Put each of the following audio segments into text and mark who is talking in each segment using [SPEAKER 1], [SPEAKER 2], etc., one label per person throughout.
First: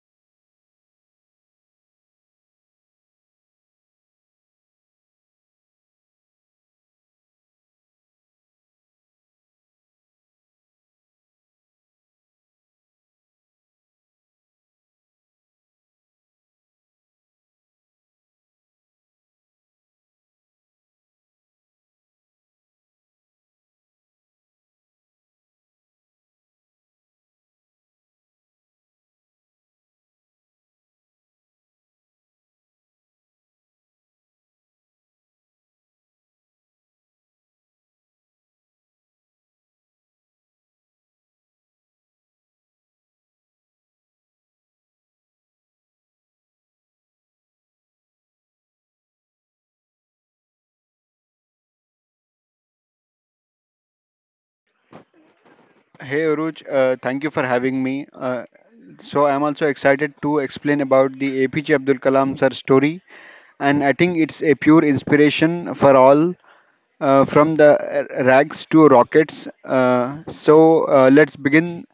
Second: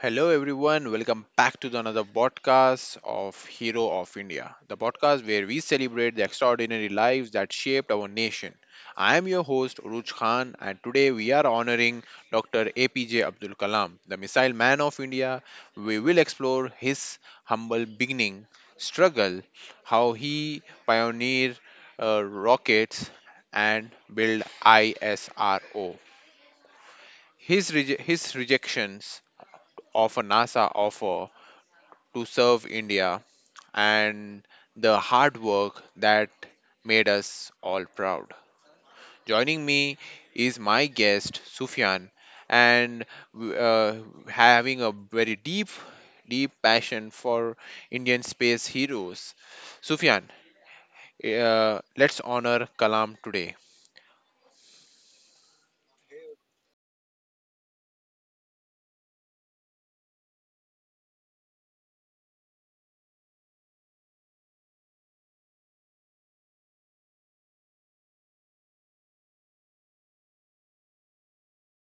[SPEAKER 1] Hello, everyone. Welcome back to the another podcast of Hero of India, the podcast where we celebrate the extraordinary lives that shaped our nation. I am your host, Uruj Khan, and today we are honoring Dr. APJ Abdul Kalam, the missile man of India. We will explore his humble beginning, struggle, how he pioneered rockets, and build ISRO. His rejections of a NASA offer to serve India and the hard work that made us all proud. Joining me is my guest, Sufyan, and uh, having a very deep passion for Indian space heroes. Sufyan, let's honor Kalam today.
[SPEAKER 2] Hey Uruj, thank you for having me. So I'm also excited to explain about the APJ Abdul Kalam sir story, and I think it's a pure inspiration for all, from the rags to rockets. So let's begin.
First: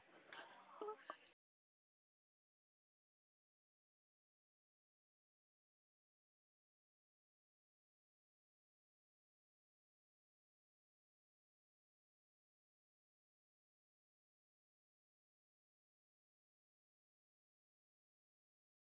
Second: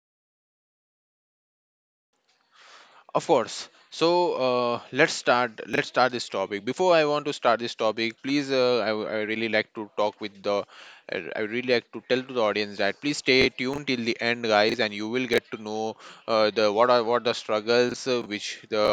[SPEAKER 1] Of course. So let's start. Let's start this topic. Before I want to start this topic, please, I really like to talk with the. I really like to tell to the audience that please stay tuned till the end, guys, and you will get to know the what are what the struggles which the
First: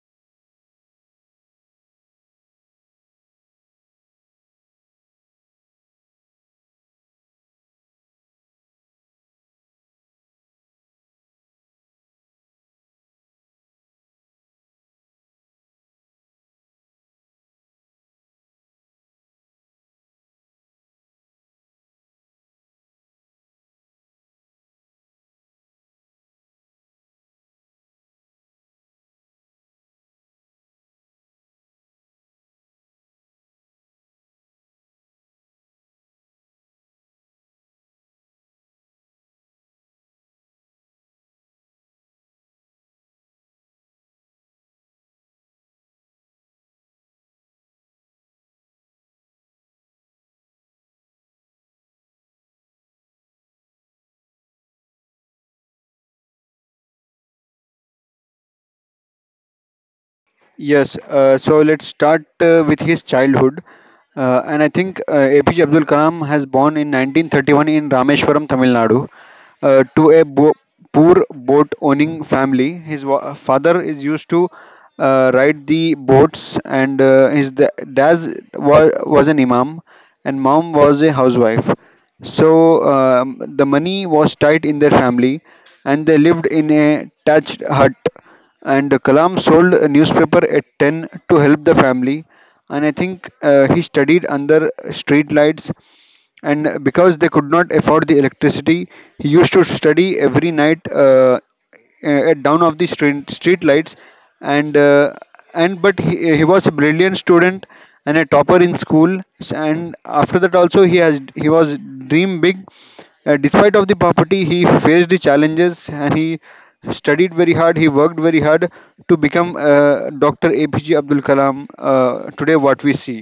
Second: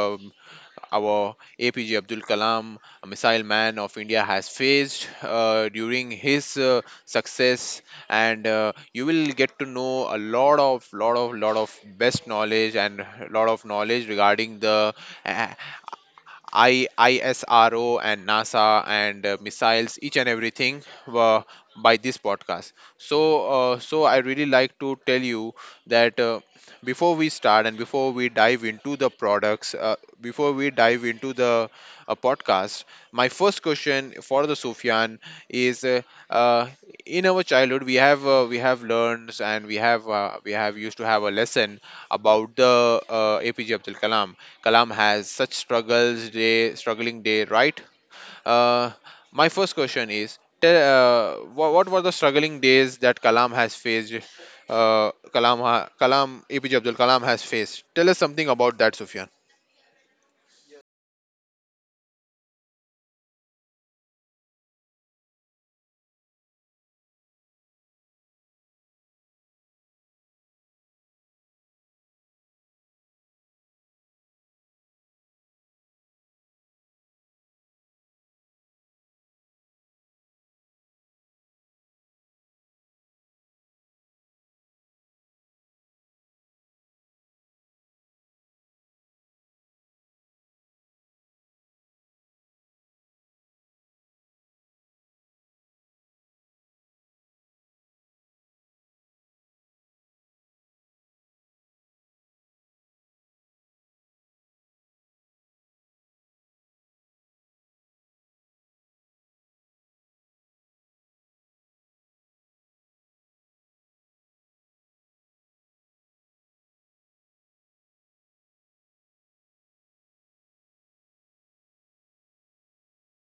[SPEAKER 1] our APJ Abdul Kalam, a missile man of India, has faced during his success, and you will get to know a lot of best knowledge and lot of knowledge regarding the uh, ISRO and NASA and missiles, each and everything were by this podcast. So, so I really like to tell you that before we start and before we dive into the products, before we dive into the podcast, my first question for the Sufyan is, uh, in our childhood we have learned and we have used to have a lesson about the APJ Abdul Kalam. Kalam has such struggles day, struggling day, right? uh, my first question is, what were the struggling days that Kalam has faced? Uh, kalam ha- kalam APJ Abdul Kalam has faced. Tell us something about that, Sufyan.
[SPEAKER 2] Yes, so let's start with his childhood. And I think APJ Abdul Kalam has born in 1931 in Rameshwaram, Tamil Nadu, to poor boat owning family. His father is used to ride the boats, and his dad was an imam, and mom was a housewife. So the money was tight in their family, and they lived in a thatched hut. And Kalam sold a newspaper at 10 to help the family, and I think he studied under street lights, and because they could not afford the electricity, he used to study every night at down of the street, street lights, and uh, and but he was a brilliant student and a topper in school. And after that also he was dream big, despite of the poverty. He faced the challenges and he studied very hard, he worked very hard to become Dr. APJ Abdul Kalam today what we see,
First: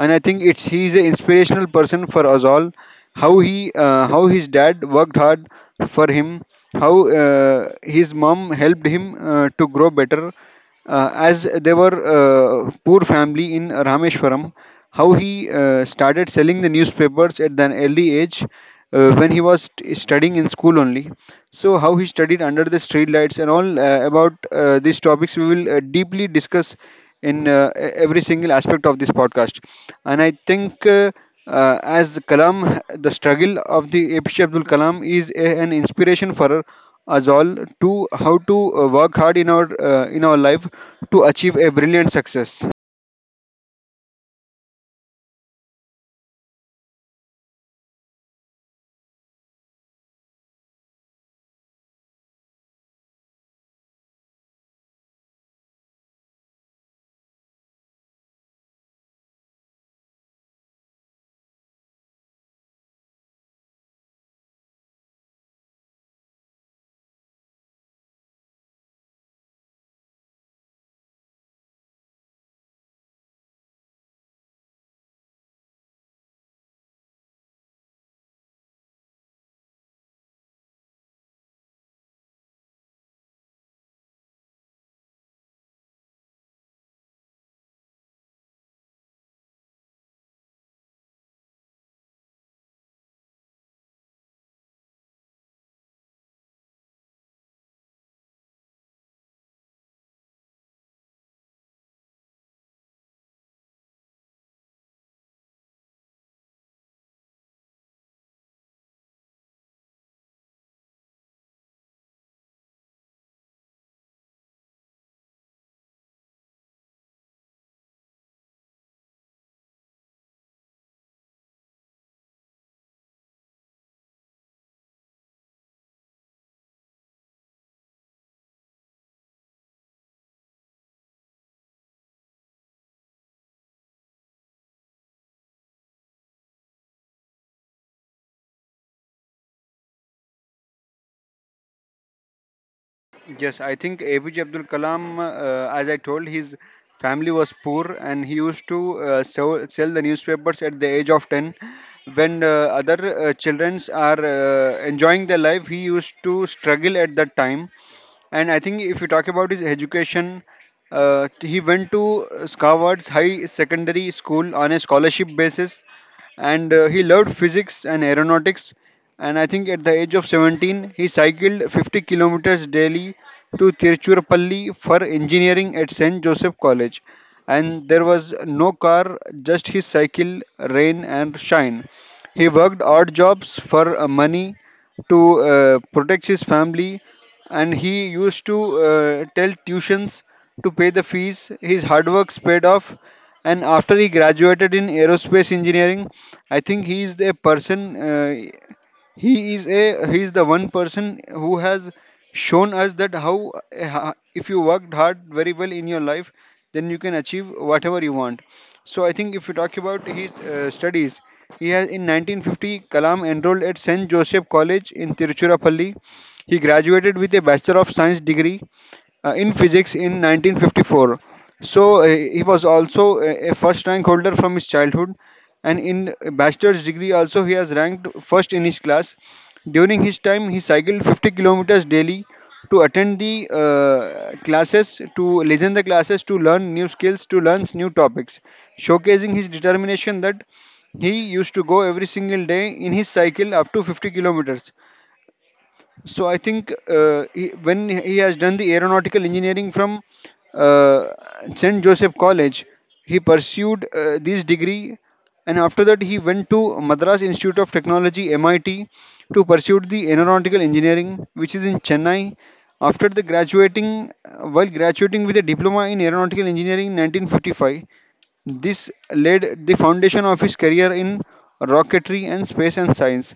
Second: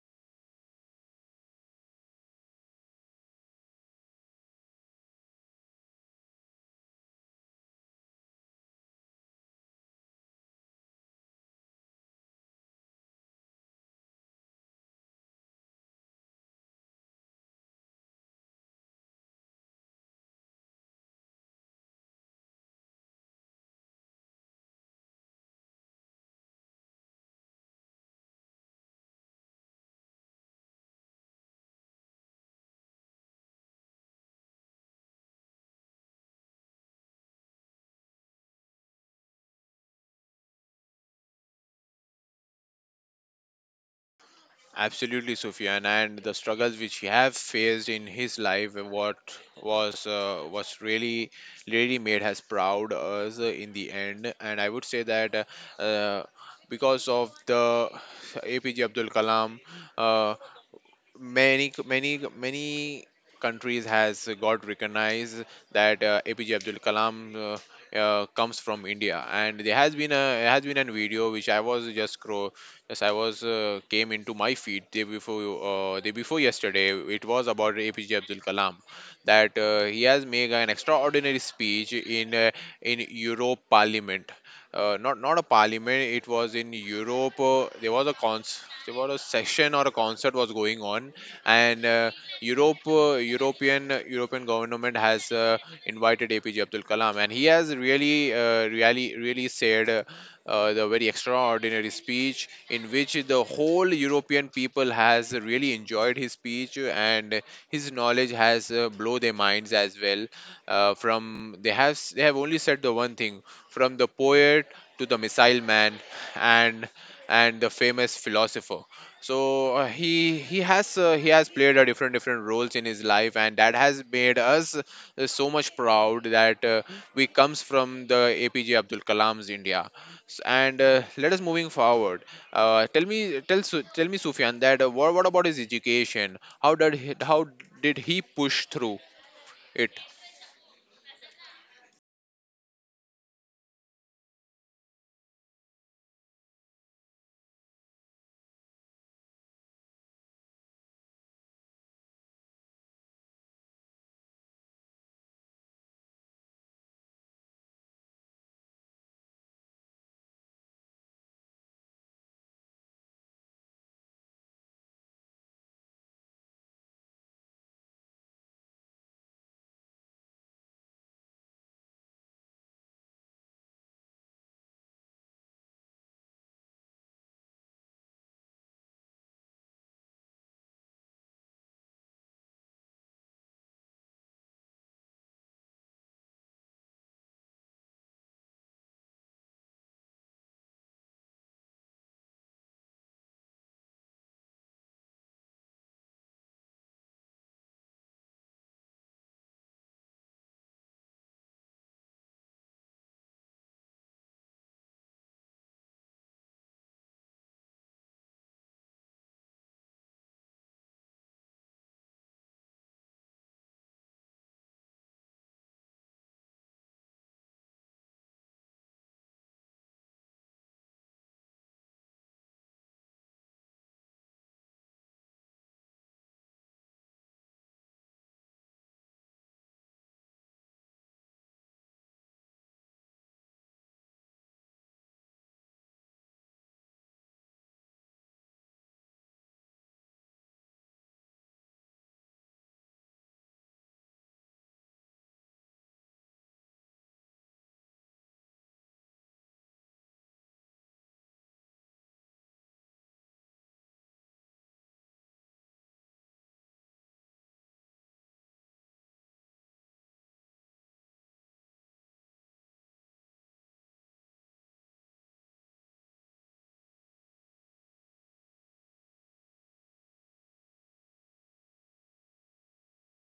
[SPEAKER 2] and I think it's he's an inspirational person for us all. How his dad worked hard for him, how his mom helped him to grow better, as they were poor family in Rameshwaram. How he started selling the newspapers at an early age, when he was studying in school only. So how he studied under the streetlights and all about these topics, we will deeply discuss in every single aspect of this podcast. And I think as Kalam, the struggle of the APJ Abdul Kalam is a, an inspiration for us all to how to work hard in our in our life to achieve a brilliant success.
[SPEAKER 1] Absolutely, Sufyan, and the struggles which he have faced in his life, what was really really made has proud us in the end. And I would say that uh, uh, because of the APJ Abdul Kalam, uh, many countries has got recognized that APJ Abdul Kalam comes from India, and there has been a video which I was just scroll, just I was came into my feed day before yesterday. It was about APJ Abdul Kalam that he has made an extraordinary speech in Europe Parliament. Not a parliament, it was in Europe. There was a session or a concert was going on, and European government has invited APJ Abdul Kalam, and he has really really said the very extraordinary speech in which the whole European people has really enjoyed his speech, and his knowledge has blow their minds as well. Uh, from they have s- they have only said the one thing, from the poet to the missile man and and the famous philosopher. So he has played a different roles in his life, and that has made us so much proud that we comes from the APJ Abdul Kalam's India. And let us moving forward. Tell me, tell me, Sufyan, that what about his education? How did he, how did he push through it?
[SPEAKER 2] Yes, I think APJ Abdul Kalam, as I told, his family was poor, and he used to sell the newspapers at the age of 10. When other children are enjoying their life, he used to struggle at that time. And I think if you talk about his education, he went to Scarward's High Secondary School on a scholarship basis, and he loved physics and aeronautics. And I think at the age of 17 he cycled 50 kilometers daily to Tiruchirappalli for engineering at St. Joseph College, and there was no car, just his cycle, rain and shine. He worked odd jobs for money to protect his family, and he used to tell tuitions to pay the fees. His hard work paid off, and after he graduated in aerospace engineering, I think he is the person. He is the one person who has shown us that how if you worked hard very well in your life, then you can achieve whatever you want. So I think if you talk about his studies, he has in 1950 Kalam enrolled at St. Joseph College in Tiruchirappalli. He graduated with a Bachelor of Science degree in physics in 1954. So he was also a first rank holder from his childhood, and in bachelor's degree also he has ranked first in his class. During his time, he cycled 50 kilometers daily to attend the classes, to listen the classes, to learn new skills, to learn new topics, showcasing his determination that he used to go every single day in his cycle up to 50 kilometers. So I think he, when he has done the aeronautical engineering from uh, St. Joseph College, he pursued this degree, and after that he went to Madras Institute of Technology MIT to pursue the aeronautical engineering, which is in Chennai. After the graduating, while graduating with a diploma in aeronautical engineering in 1955, this laid the foundation of his career in rocketry and space and science.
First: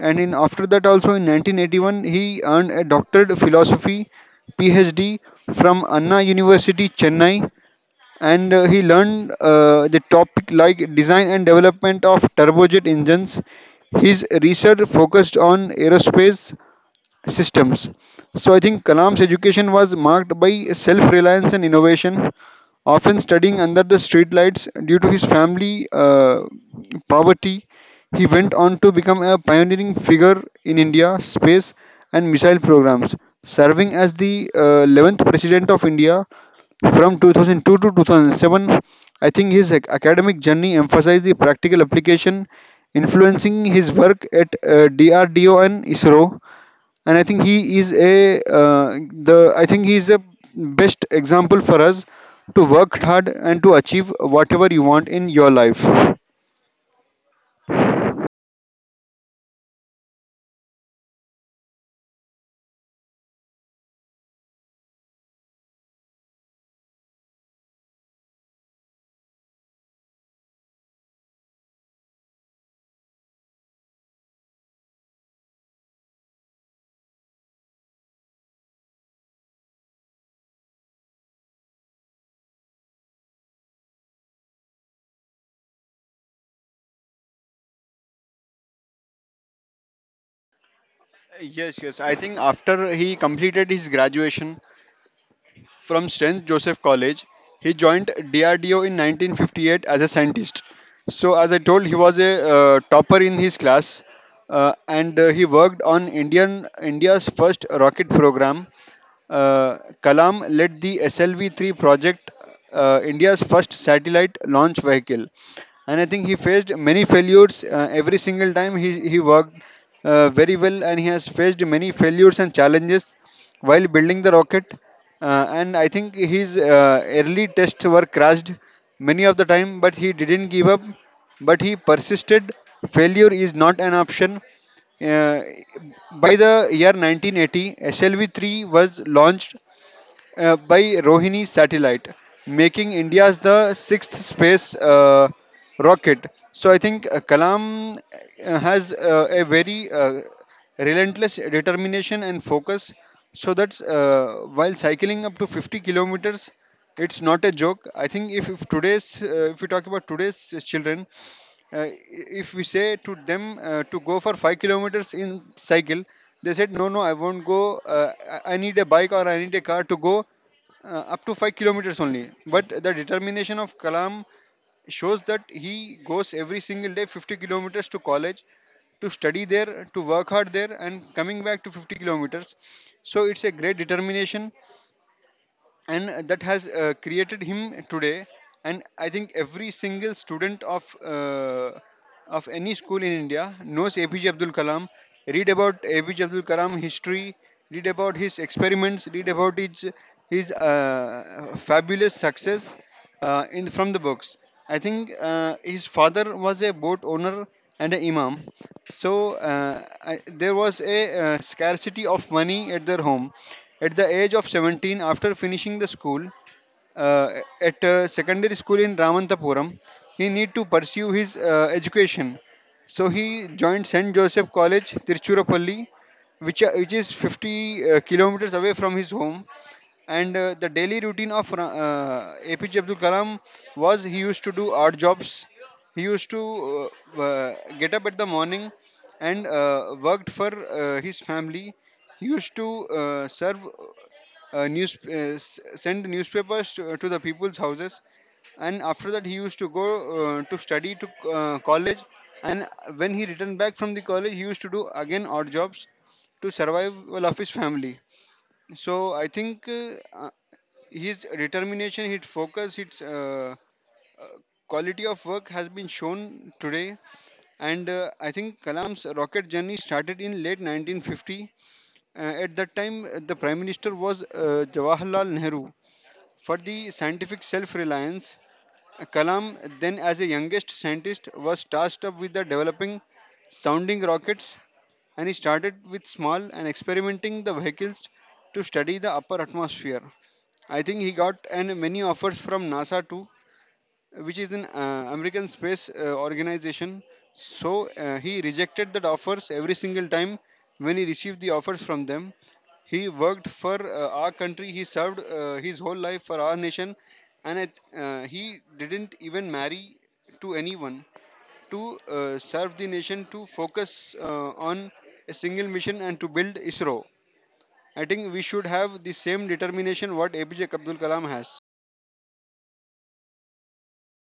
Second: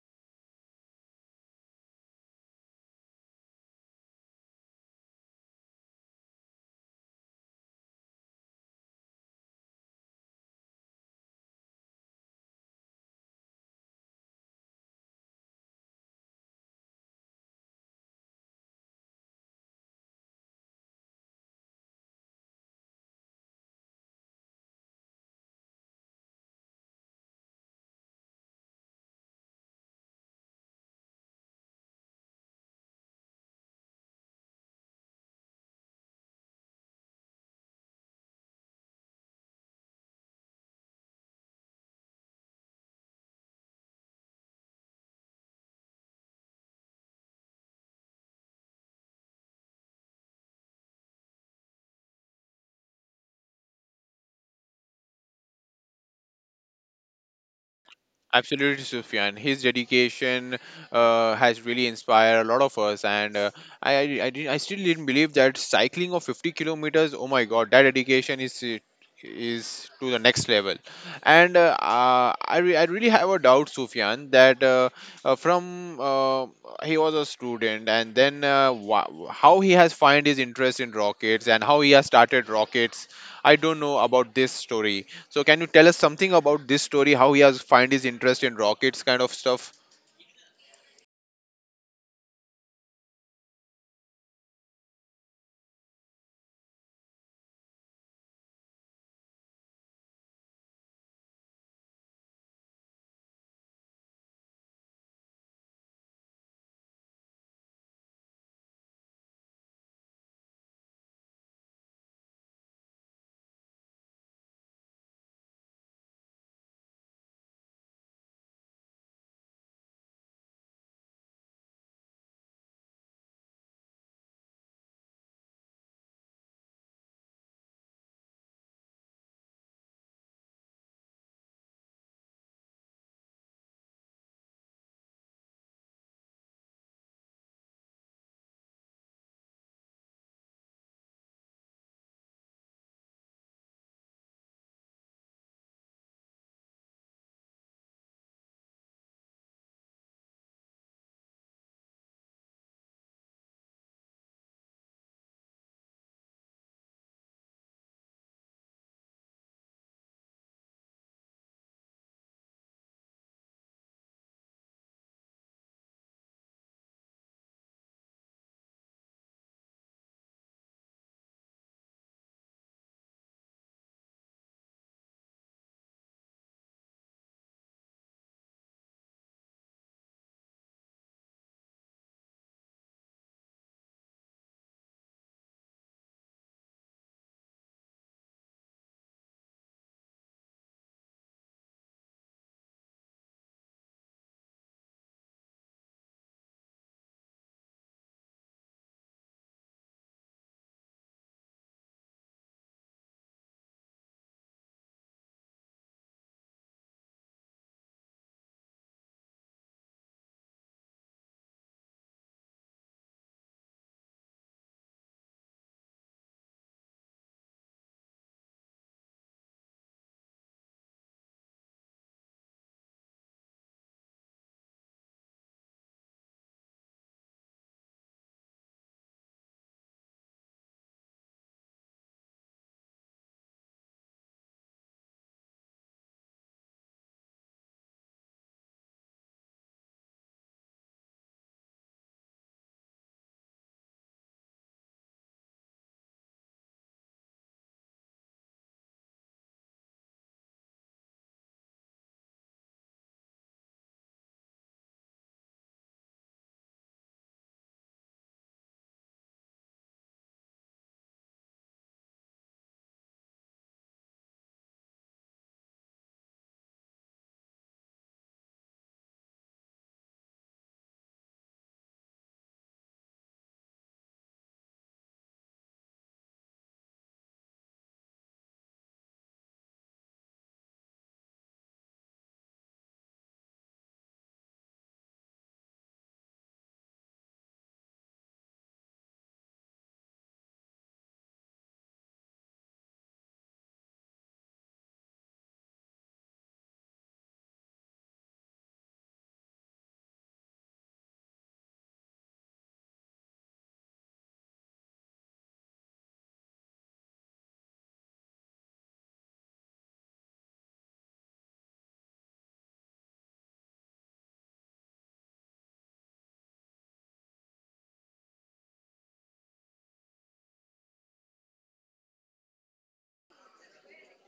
[SPEAKER 2] And in after that also, in 1981 he earned a doctorate of philosophy PhD from Anna University Chennai, and he learned the topic like design and development of turbojet engines. His research focused on aerospace systems. So I think Kalam's education was marked by self-reliance and innovation, often studying under the streetlights due to his family poverty. He went on to become a pioneering figure in India space and missile programs, serving as the 11th president of India from 2002 to 2007. I think his academic journey emphasized the practical application, influencing his work at DRDO and ISRO. And I think he is a the I think he is a best example for us to work hard and to achieve whatever you want in your life.
[SPEAKER 1] Absolutely, Sufyan. His dedication has really inspired a lot of us, and I still didn't believe that cycling of 50 kilometers. Oh my God, that dedication is to the next level. And I really have a doubt, Sufyan, that from he was a student, and then how he has find his interest in rockets and how he has started rockets. I don't know about this story. So can you tell us something about this story? How he has find his interest in rockets, kind of stuff?
[SPEAKER 2] Yes, yes. I think after he completed his graduation from St. Joseph College, he joined DRDO in 1958 as a scientist. So, as I told, he was a topper in his class, and he worked on Indian India's first rocket program. Uh, Kalam led the SLV 3 project, India's first satellite launch vehicle, and I think he faced many failures every single time he worked very well, and he has faced many failures and challenges while building the rocket and I think his early tests were crashed many of the time, but he didn't give up, but he persisted. Failure is not an option. Uh, by the year 1980, SLV-3 was launched by Rohini satellite, making India's the sixth space rocket. So I think Kalam has a very relentless determination and focus. So that's while cycling up to 50 kilometers, it's not a joke. I think if we talk about today's children, if we say to them to go for 5 kilometers in cycle, they said no no I won't go I need a bike or I need a car to go up to 5 kilometers only. But the determination of Kalam shows that he goes every single day 50 kilometers to college, to study there, to work hard there, and coming back to 50 kilometers. So it's a great determination, and that has created him today. And I think every single student of any school in India knows APJ Abdul Kalam, read about APJ Abdul Kalam history, read about his experiments, read about his his uh, fabulous success in from the books. I think his father was a boat owner and an imam. So I, there was a scarcity of money at their home. At the age of 17, after finishing the school uh, at a secondary school in Ramantapuram, he need to pursue his education. So he joined St. Joseph College, Tiruchirappalli, which is 50 kilometers away from his home. And the daily routine of APJ Abdul Kalam was he used to do odd jobs. He used to get up at the morning and worked for his family. He used to serve news, send newspapers to the people's houses. And after that, he used to go to study to college. And when he returned back from the college, he used to do again odd jobs to survival of his family. So I think uh, his determination, his focus, his uh, quality of work has been shown today. And I think Kalam's rocket journey started in late 1950. At that time, the Prime Minister was Jawaharlal Nehru. For the scientific self reliance, Kalam, then as a youngest scientist, was tasked up with the developing sounding rockets, and he started with small and experimenting the vehicles to study the upper atmosphere. I think he got and many offers from NASA too, which is an American space organization. So he rejected that offers every single time when he received the offers from them. He worked for our country. He served his whole life for our nation, and it, he didn't even marry to anyone to serve the nation, to focus on a single mission and to build ISRO. I think we should have the same determination what APJ Abdul Kalam has.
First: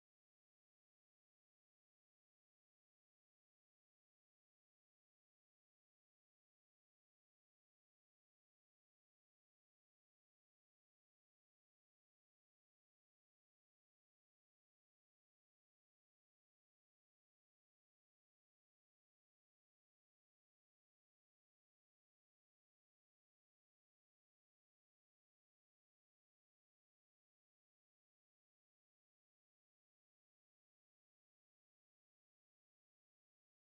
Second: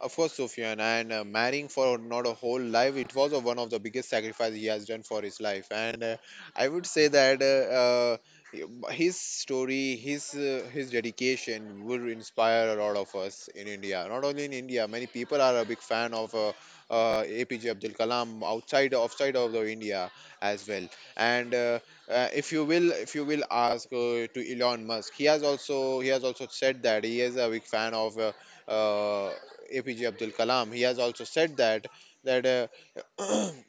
[SPEAKER 1] Of course, Sufyan, and marrying for not a whole life, it was one of the biggest sacrifice he has done for his life. And I would say that his story, his dedication would inspire a lot of us in India. Not only in India, many people are a big fan of APJ Abdul Kalam outside of the India as well. And if you will ask to Elon Musk, he has also said that he is a big fan of. Uh, APJ Abdul Kalam. He has also said that that uh,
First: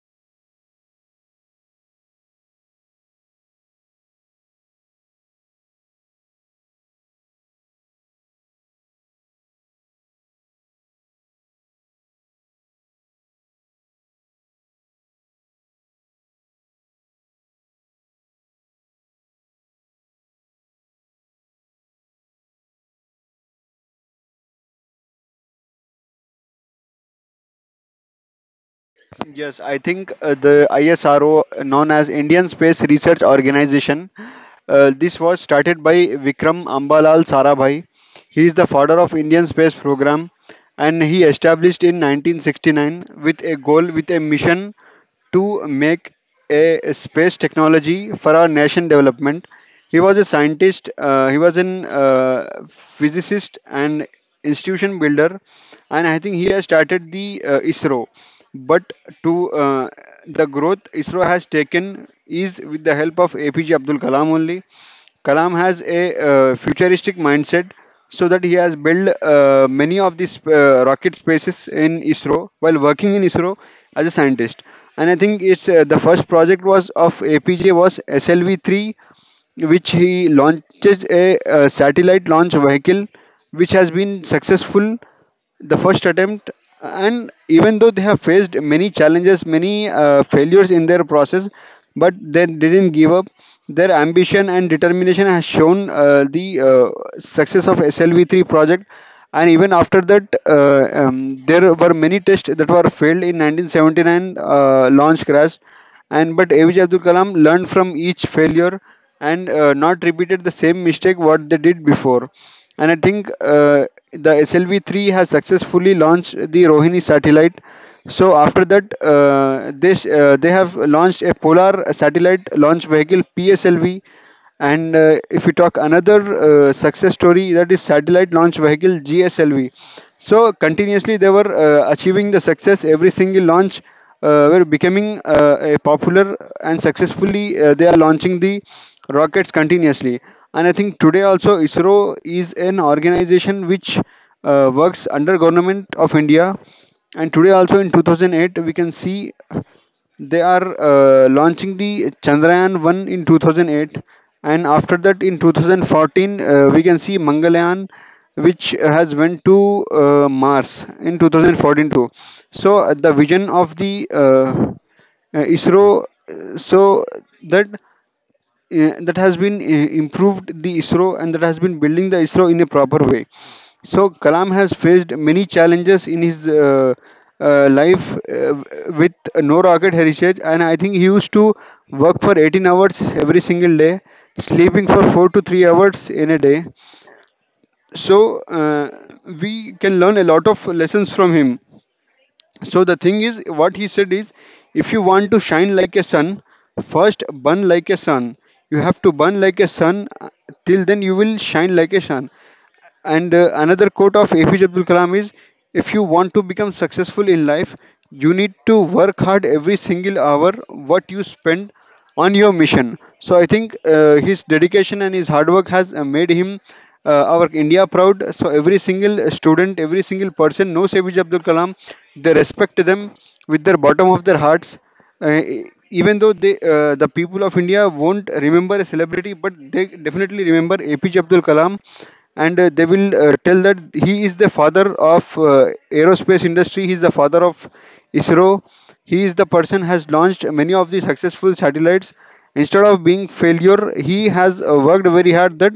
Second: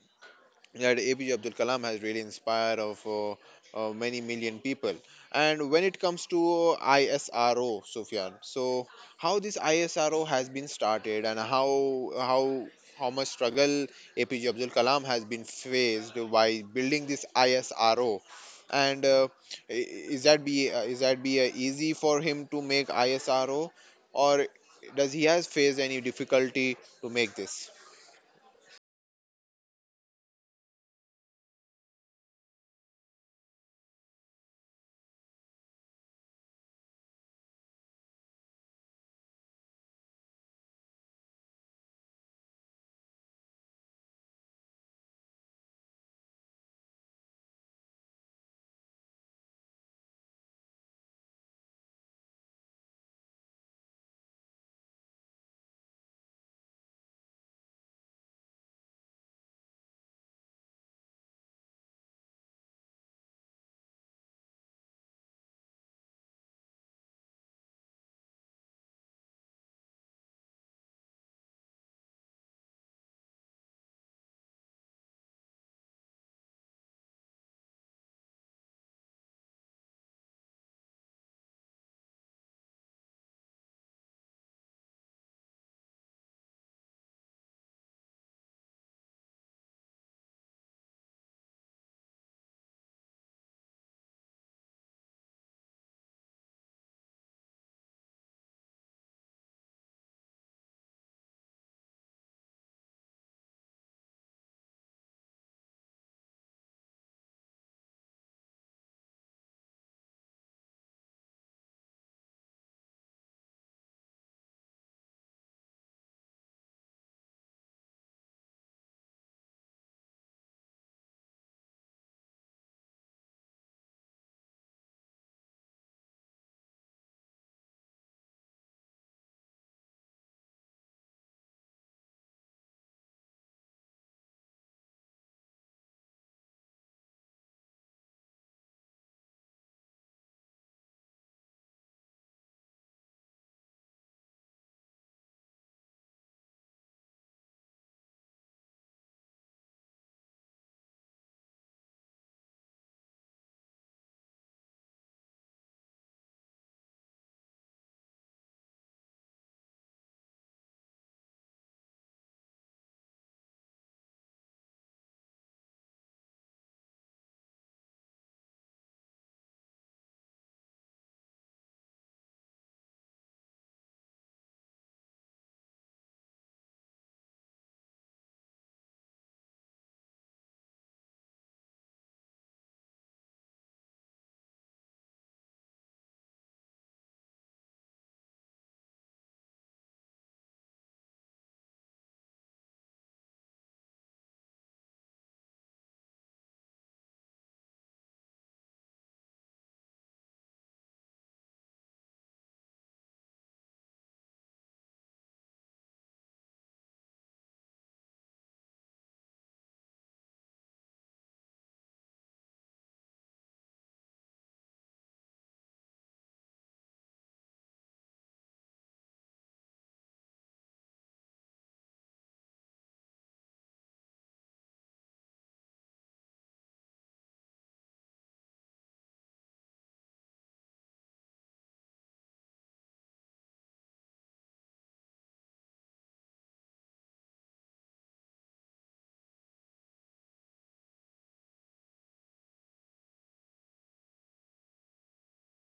[SPEAKER 1] that APJ Abdul Kalam has really inspired of many million people. And when it comes to ISRO, Sufyan, so how this ISRO has been started and how much struggle APJ Abdul Kalam has been faced by building this ISRO, and i- is that be easy for him to make ISRO, or does he has faced any difficulty to make this?
[SPEAKER 2] Yes, I think the ISRO, known as Indian Space Research Organization, this was started by Vikram Ambalal Sarabhai. He is the father of Indian space program, and he established in 1969 with a goal with a mission to make a space technology for our nation development. He was a scientist, he was an physicist and institution builder, and I think he has started the ISRO. But to the growth ISRO has taken is with the help of APJ Abdul Kalam only. Kalam has a futuristic mindset, so that he has built many of these rocket spaces in ISRO while working in ISRO as a scientist. And I think it's the first project was of APJ was SLV three which he launches a satellite launch vehicle which has been successful the first attempt, and even though they have faced many challenges, many failures in their process, but they didn't give up. Their ambition and determination has shown the success of SLV-3 project. And even after that there were many tests that were failed in 1979 launch crash. And but APJ Abdul Kalam learned from each failure and not repeated the same mistake what they did before. And I think the SLV three has successfully launched the Rohini satellite. So after that, this they have launched a polar satellite launch vehicle, PSLV, and if we talk another success story, that is satellite launch vehicle GSLV. So continuously they were achieving the success. Every single launch were becoming a popular and successfully they are launching the rockets continuously. And I think today also ISRO is an organization which works under government of India. And today also in 2008 we can see they are launching the Chandrayaan 1 in 2008, and after that, in 2014, we can see Mangalyaan, which has went to Mars in 2014 too. So the vision of the ISRO, uh, so that that has been improved the ISRO and that has been building the ISRO in a proper way. So Kalam has faced many challenges in his life with no rocket heritage, and I think he used to work for 18 hours every single day, sleeping for 4 to 3 hours in a day. So we can learn a lot of lessons from him. So the thing is, what he said is, if you want to shine like a sun, first burn like a sun. You have to burn like a sun. Till then, you will shine like a sun. And another quote of APJ Abdul Kalam is, if you want to become successful in life, you need to work hard every single hour what you spend on your mission. So I think his dedication and his hard work has made him our India proud. So every single student, every single person knows APJ Abdul Kalam. They respect them with their bottom of their hearts, uh, e- even though they, the people of India won't remember a celebrity, but they definitely remember APJ Abdul Kalam, and they will tell that he is the father of aerospace industry. He is the father of ISRO. He is the person has launched many of the successful satellites. Instead of being failure, he has worked very hard that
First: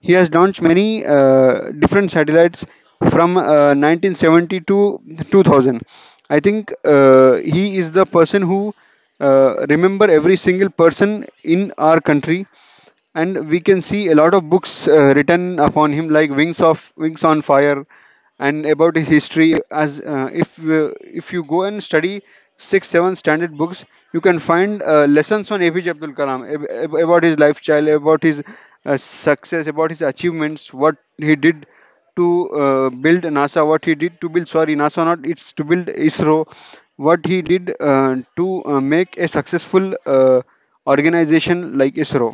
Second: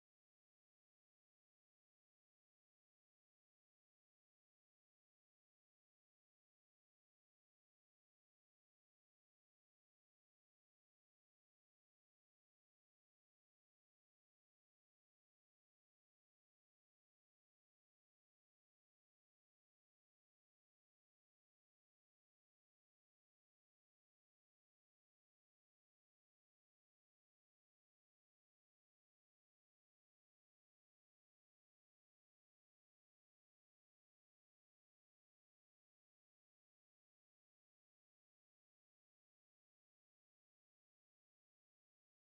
[SPEAKER 2] he has launched many different satellites from 1970 to 2000. I think he is the person who remember every single person in our country, and we can see a lot of books written upon him like wings on fire, and about his history. As if If you go and study 6 7 standard books, you can find lessons on APJ Abdul Kalam, about his lifestyle, about his success, about his achievements, what he did to build NASA, what he did to build, sorry, NASA not, it's to build ISRO, what he did to make a successful uh, organization like ISRO.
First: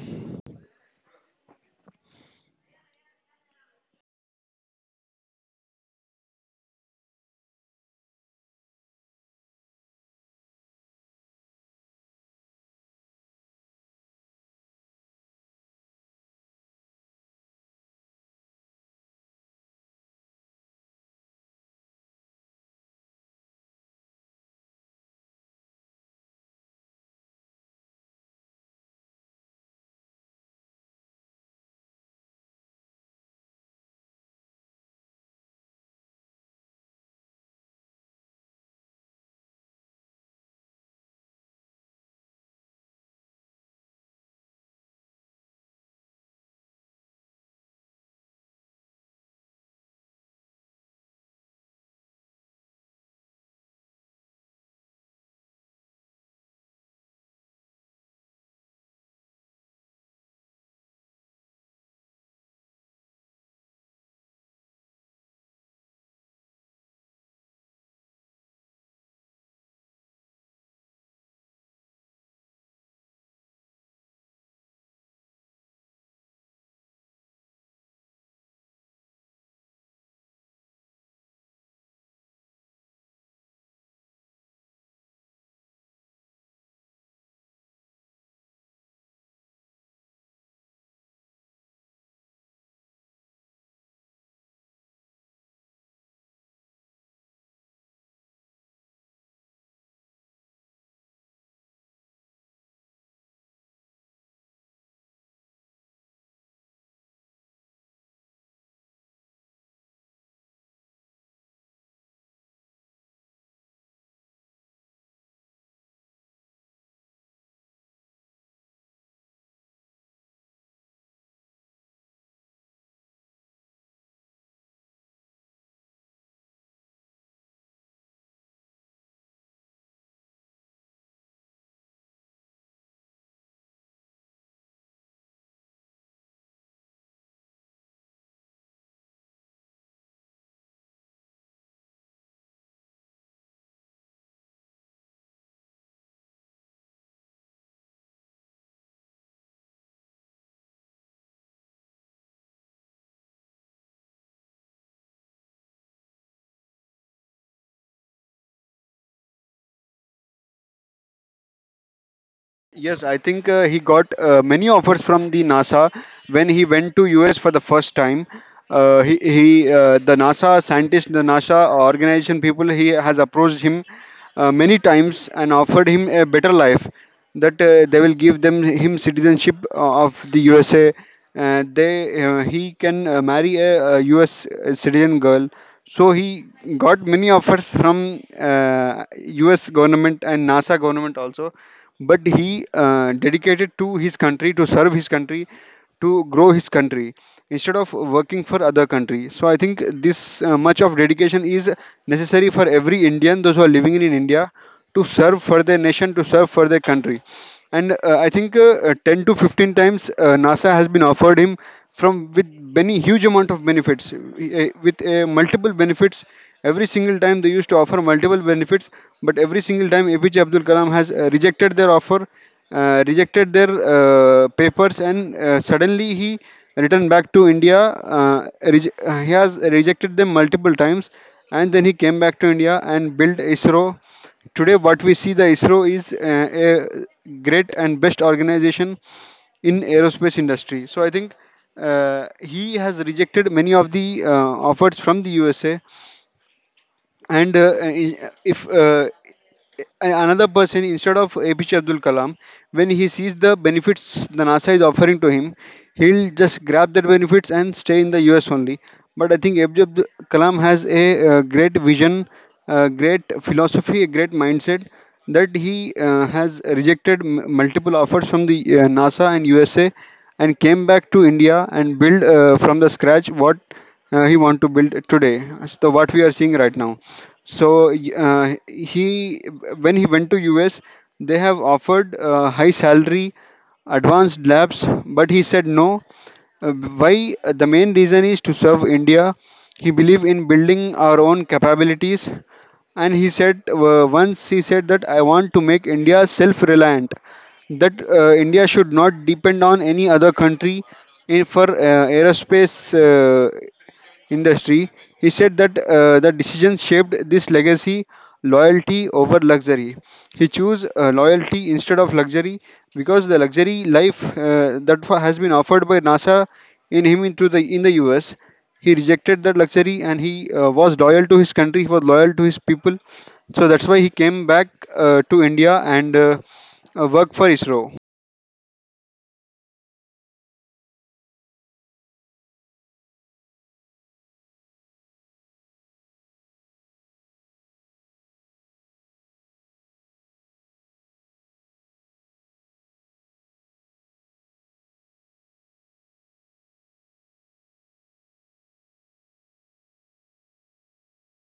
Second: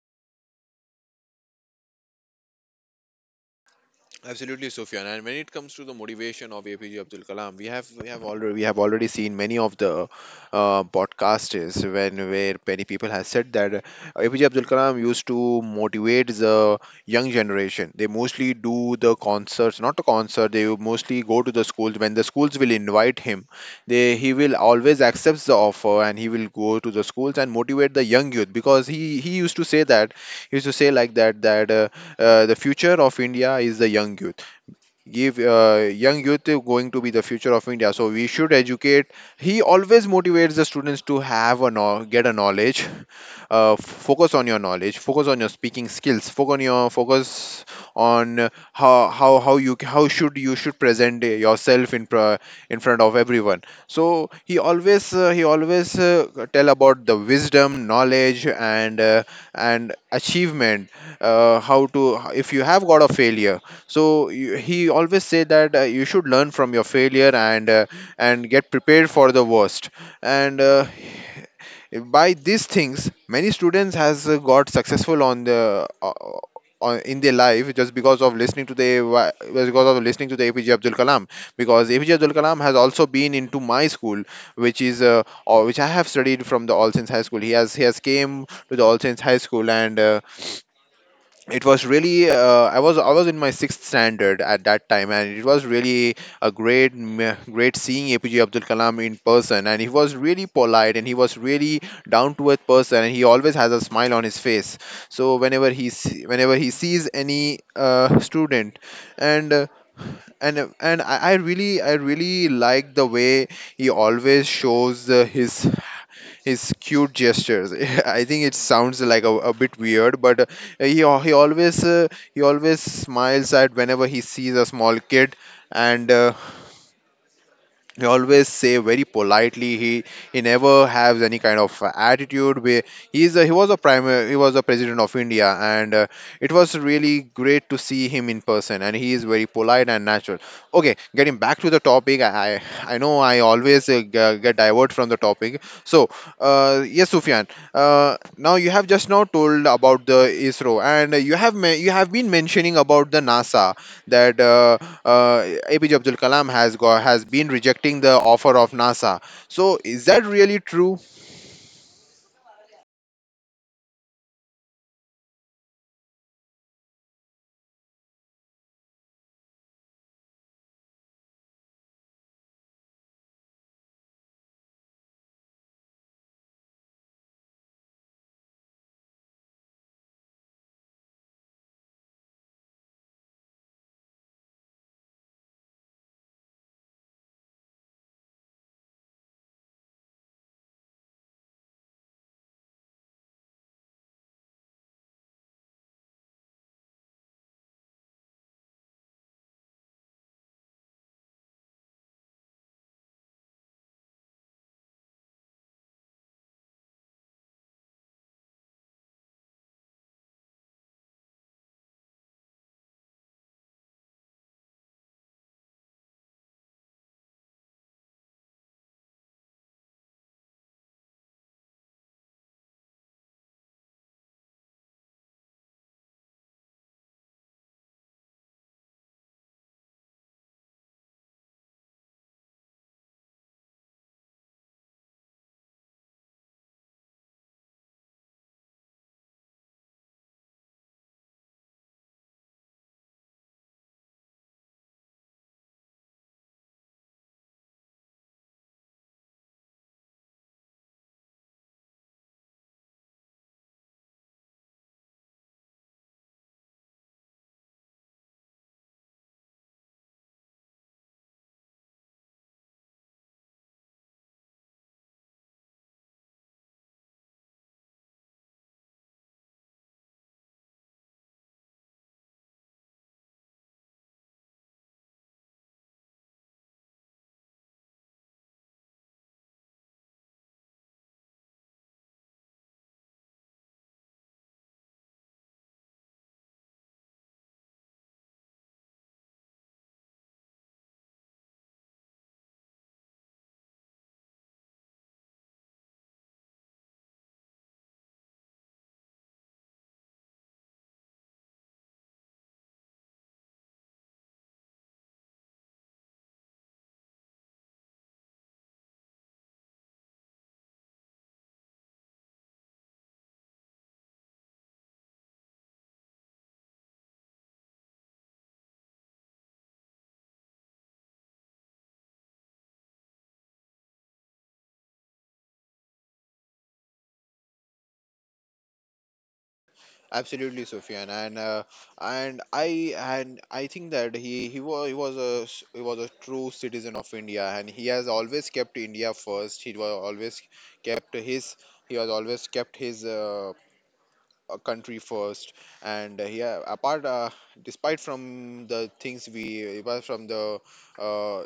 [SPEAKER 1] Absolutely, Sufyan. And when it comes to the motivation of APJ Abdul Kalam, we have already seen many of the podcasters when where many people have said that APJ Abdul Kalam used to motivate the young generation. They mostly do the concerts, not a concert. They mostly go to the schools. When the schools will invite him, they he will always accepts the offer and he will go to the schools and motivate the young youth, because he used to say that he used to say like that that. The future of India is the young youth. Give young youth is going to be the future of India. So we should educate. He always motivates the students to have a know- get a knowledge, focus on your knowledge, focus on your speaking skills, focus on your focus on how you how should you should present yourself in pro- in front of everyone. So he always tell about the wisdom, knowledge and achievement, how to if you have got a failure, so you, he always say that you should learn from your failure and get prepared for the worst. And by these things many students has got successful on the on, in their life, just because of listening to the APJ Abdul Kalam, because APJ Abdul Kalam has also been into my school, which is or which I have studied from, the All Saints High School. He has came to the All Saints High School, and it was really I was in my sixth standard at that time, and it was really a great great seeing APJ Abdul Kalam in person, and he was really polite and he was really down to earth person, and he always has a smile on his face. So whenever he sees any student, and and I really like the way he always shows his cute gestures. I think it sounds like a bit weird, but he always he always smiles at whenever he sees a small kid, and he always say very politely he never has any kind of attitude where he was a president of India, and it was really great to see him in person, and he is very polite and natural. Okay, getting back to the topic, I know I always get divert from the topic. So yes, Sufyan, uh, now you have just now told about the ISRO and you have been mentioning about the NASA, that uh, APJ Abdul Kalam has got has been rejecting the offer of NASA. So is that really true?
[SPEAKER 2] Yes, I think he got many offers from the NASA when he went to US for the first time. He The NASA scientist, the NASA organization people, he has approached him many times and offered him a better life, that they will give them him citizenship of the USA. They He can marry US citizen girl. So he got many offers from US government and NASA government also, but he dedicated to his country, to serve his country, to grow his country, instead of working for other country. So I think this much of dedication is necessary for every Indian those who are living in India, to serve for their nation, to serve for their country. And I think 10 to 15 times NASA has been offered him, from with many huge amount of benefits, with multiple benefits. Every single time they used to offer multiple benefits, but every single time APJ Abdul Kalam has rejected their offer, rejected their papers, and suddenly he returned back to India. He has rejected them multiple times, and then he came back to India and built ISRO. Today, what we see the ISRO is a great and best organization in aerospace industry. So I think he has rejected many of the offers from the USA. And I- if a- Another person instead of APJ Abdul Kalam, when he sees the benefits the NASA is offering to him, he'll just grab that benefits and stay in the US only. But I think APJ Abdul Kalam has a great vision, a great philosophy, a great mindset, that he has rejected multiple offers from the NASA and USA, and came back to India and build from the scratch what he want to build today. So what we are seeing right now. He, when he went to US, they have offered high salary, advanced labs, but he said no. Why? The main reason is to serve India. He believed in building our own capabilities, and he said once he said that, I want to make India self-reliant. That India should not depend on any other country for aerospace industry. He said that the decision shaped this legacy, loyalty over luxury. He chose loyalty instead of luxury, because the luxury life has been offered by NASA in him into the in the US. He rejected that luxury, and he was loyal to his country. He was loyal to his people, so that's why he came back to India and worked for ISRO.
[SPEAKER 1] Absolutely, Sufyan, and I and I think that he was a true citizen of India, and he has always kept India first. He was always kept his he has always kept his country first, and he ha- apart despite from the things we apart from the uh,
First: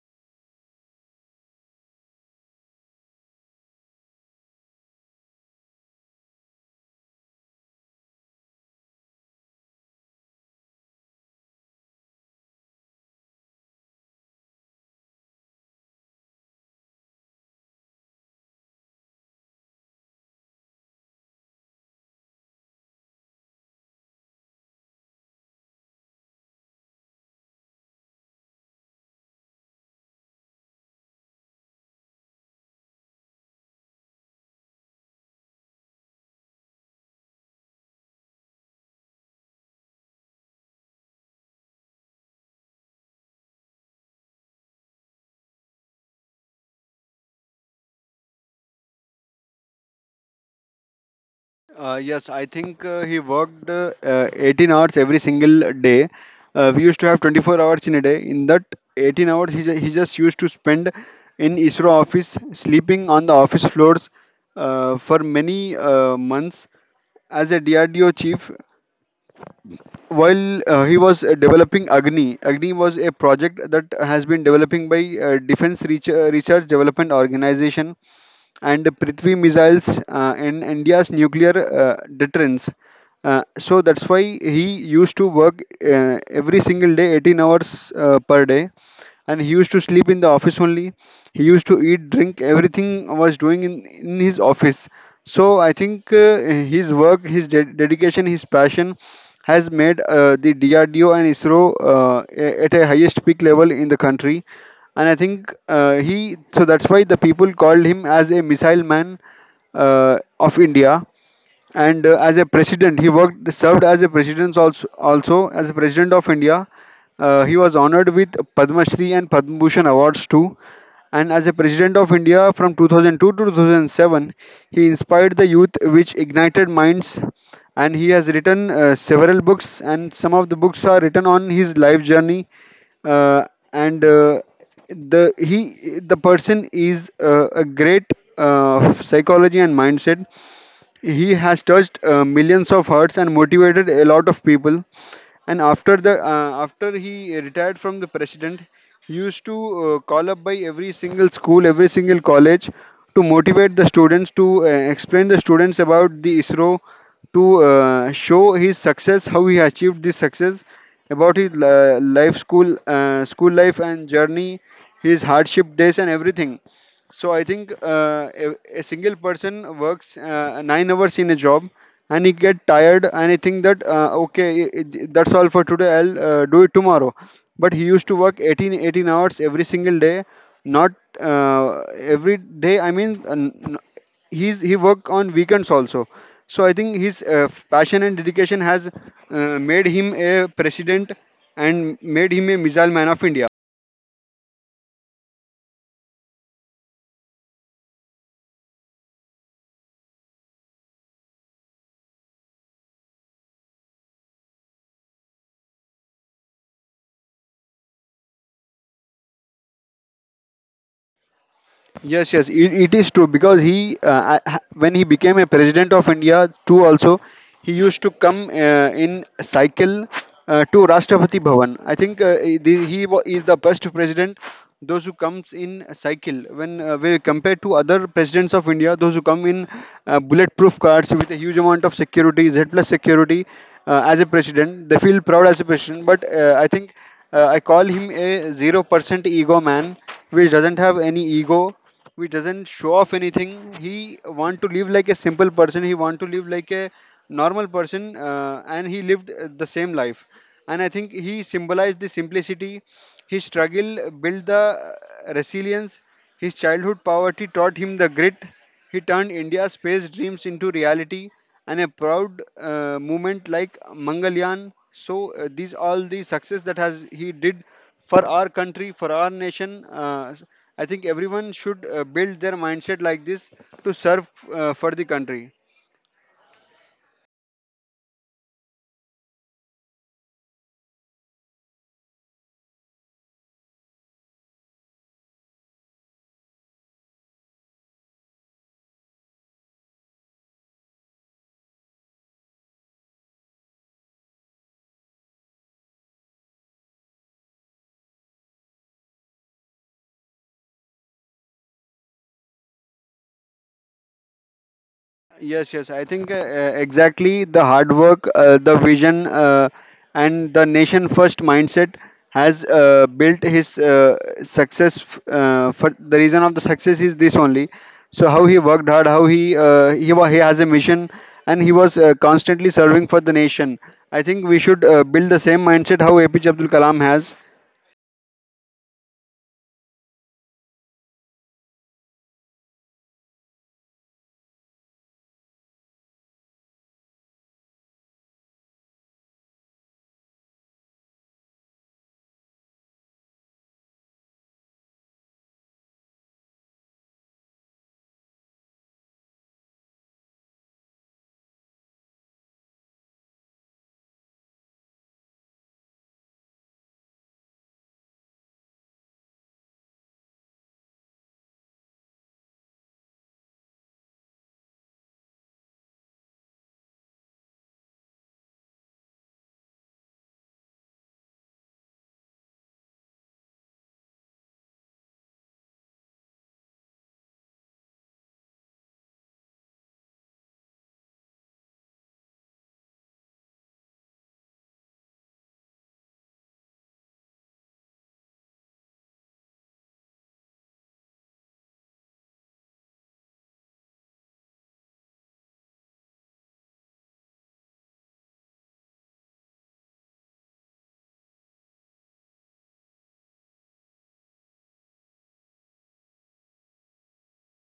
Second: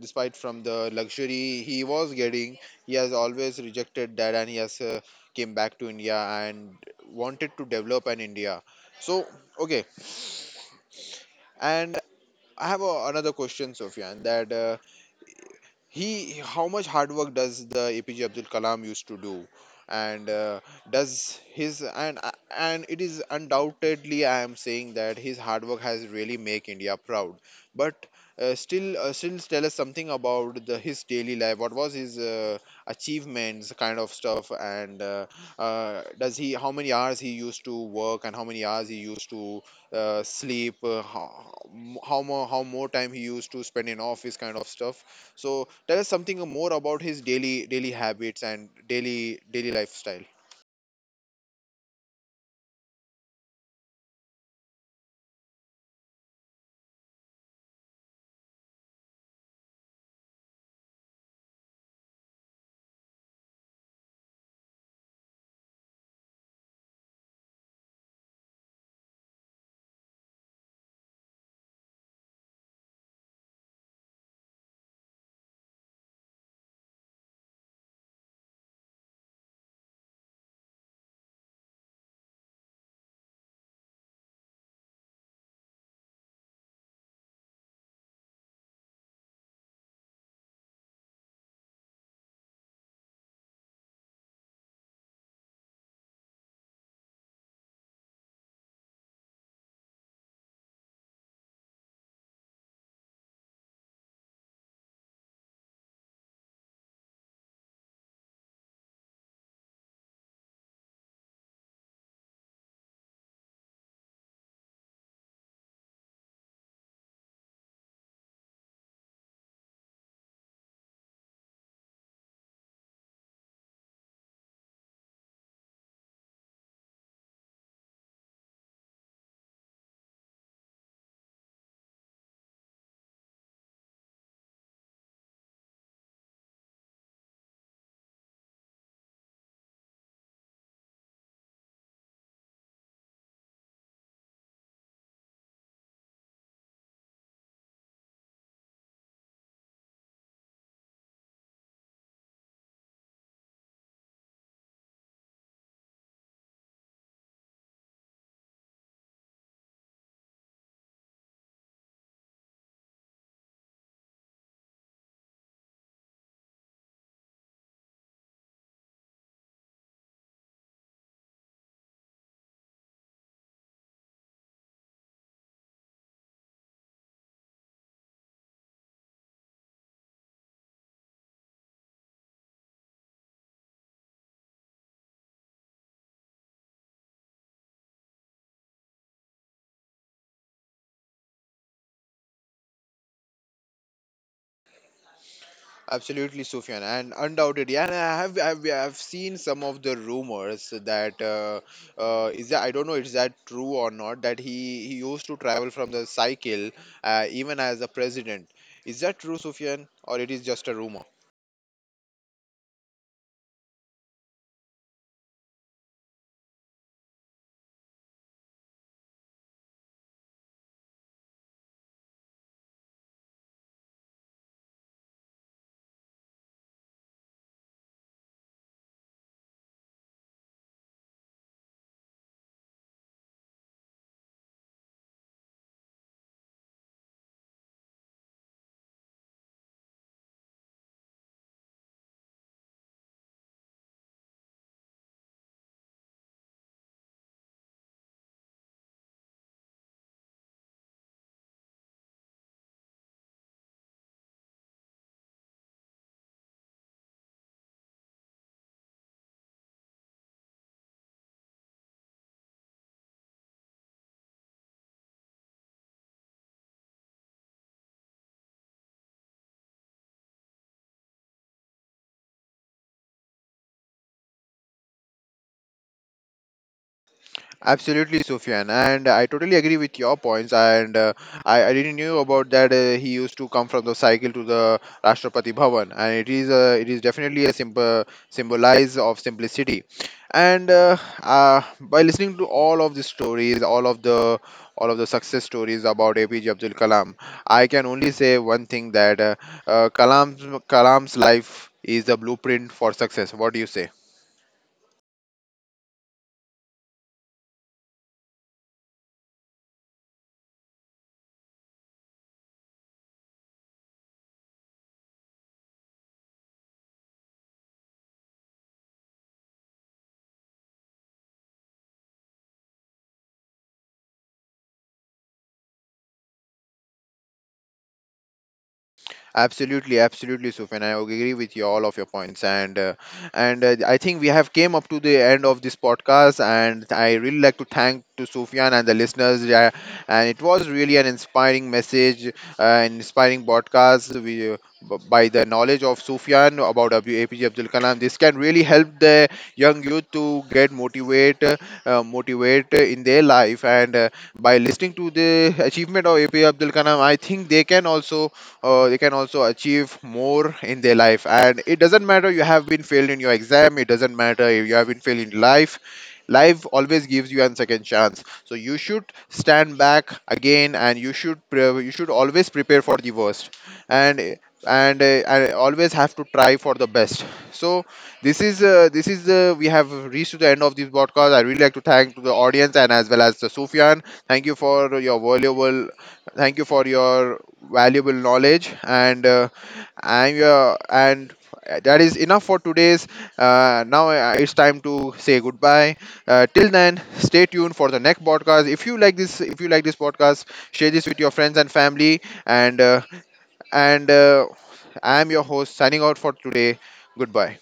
[SPEAKER 1] despite from the luxury he was getting, he has always rejected that, and he has came back to India and wanted to develop an India. So okay. And I have another question, Sofyan, that he how much hard work does the APJ Abdul Kalam used to do, and does his and it is undoubtedly I am saying that his hard work has really make India proud. But still tell us something about the his daily life, what was his achievements kind of stuff. And does he how many hours he used to work, and how many hours he used to sleep, how more time he used to spend in office kind of stuff? So tell us something more about his daily habits and daily lifestyle.
[SPEAKER 2] Yes, I think he worked 18 hours every single day. We used to have 24 hours in a day. In that 18 hours, he just used to spend in ISRO office, sleeping on the office floors for many months as a DRDO chief. While he was developing Agni, Agni was a project that has been developing by Research Development Organization, and Prithvi missiles, and India's nuclear deterrence. So that's why he used to work every single day, 18 hours per day, and he used to sleep in the office only. He used to eat, drink, everything was doing in his office. So I think his work, his dedication, his passion has made the DRDO and ISRO at a highest peak level in the country. And I think he so that's why the people called him as a missile man of India. And as a president he worked served as a president, also also as a president of India. He was honored with Padma Shri and Padma Bhushan awards too, and as a president of India from 2002 to 2007 he inspired the youth, which ignited minds, and he has written several books, and some of the books are written on his life journey. Uh, and uh, the he the person is a great psychology and mindset. He has touched millions of hearts and motivated a lot of people. And after he retired from the president, he used to call up by every single school, every single college to motivate the students, to explain the students about the ISRO, to show his success, how he achieved this success, about his school life and journey, his hardship days and everything. So I think a single person works 9 hours in a job, and he get tired, and he think that okay, that's all for today. I'll do it tomorrow. But he used to work eighteen hours every single day, not every day. I mean, he's he work on weekends also. So I think his passion and dedication has made him a president, and made him a missile man of India.
[SPEAKER 1] Absolutely, Sufyan, and undoubtedly, and I have I've seen some of the rumors that is that I don't know is that true or not, that he used to travel from the cycle even as a president. Is that true, Sufyan, or it is just a rumor?
[SPEAKER 2] Yes, yes, it is true because he, when he became a president of India, too, also, he used to come in cycle to Rashtrapati Bhavan. I think he is the first president, those who comes in cycle. When we compare to other presidents of India, those who come in bulletproof cars with a huge amount of security, Z plus security, as a president, they feel proud as a president. But I call him a 0% ego man, which doesn't have any ego, which doesn't show off anything. He want to live like a simple person. He want to live like a normal person, and he lived the same life. And I think he symbolized the simplicity. His struggle built the resilience. His childhood poverty taught him the grit. He turned India's space dreams into reality, and a proud movement like Mangalyaan. So these all the success that has he did for our country, for our nation. I think everyone should build their mindset like this, to serve for the country.
[SPEAKER 1] Absolutely, Sufyan, and I totally agree with your points. And I didn't knew about that. He used to come from the cycle to the Rashtrapati Bhavan, and it is it is definitely a simple symbolize of simplicity. And by listening to all of the stories, all of the success stories about APJ Abdul Kalam, I can only say one thing, that uh, Kalam's Kalam's life is the blueprint for success. What do you say?
[SPEAKER 2] Yes, yes. I think exactly the hard work, the vision, and the nation first mindset has built his success. For the reason of the success is this only. So how he worked hard, how he he has a mission, and he was constantly serving for the nation. I think we should build the same mindset how APJ Abdul Kalam has,
[SPEAKER 1] Absolutely, absolutely, Sufyan. I agree with you all of your points, and I think we have came up to the end of this podcast, and I really like to thank to Sufyan and the listeners. Yeah, and it was really an inspiring message, an inspiring podcast. We, by the knowledge of Sufyan about APJ Abdul Kalam, this can really help the young youth to get motivate, motivate in their life. And by listening to the achievement of APJ Abdul Kalam, I think they can also achieve more in their life. And it doesn't matter you have been failed in your exam, it doesn't matter if you have been failed in life, life always gives you a second chance. So you should stand back again, and you should you should always prepare for the worst, and and uh, and always have to try for the best. So this is we have reached to the end of this podcast. I really like to thank to the audience and as well as the Sufyan. Thank you for your valuable. Thank you for your valuable knowledge, and I'm your and that is enough for today's. Now it's time to say goodbye. Till then, stay tuned for the next podcast. If you like this, if you like this podcast, share this with your friends and family. And and uh, I'm your host signing out for today. Goodbye.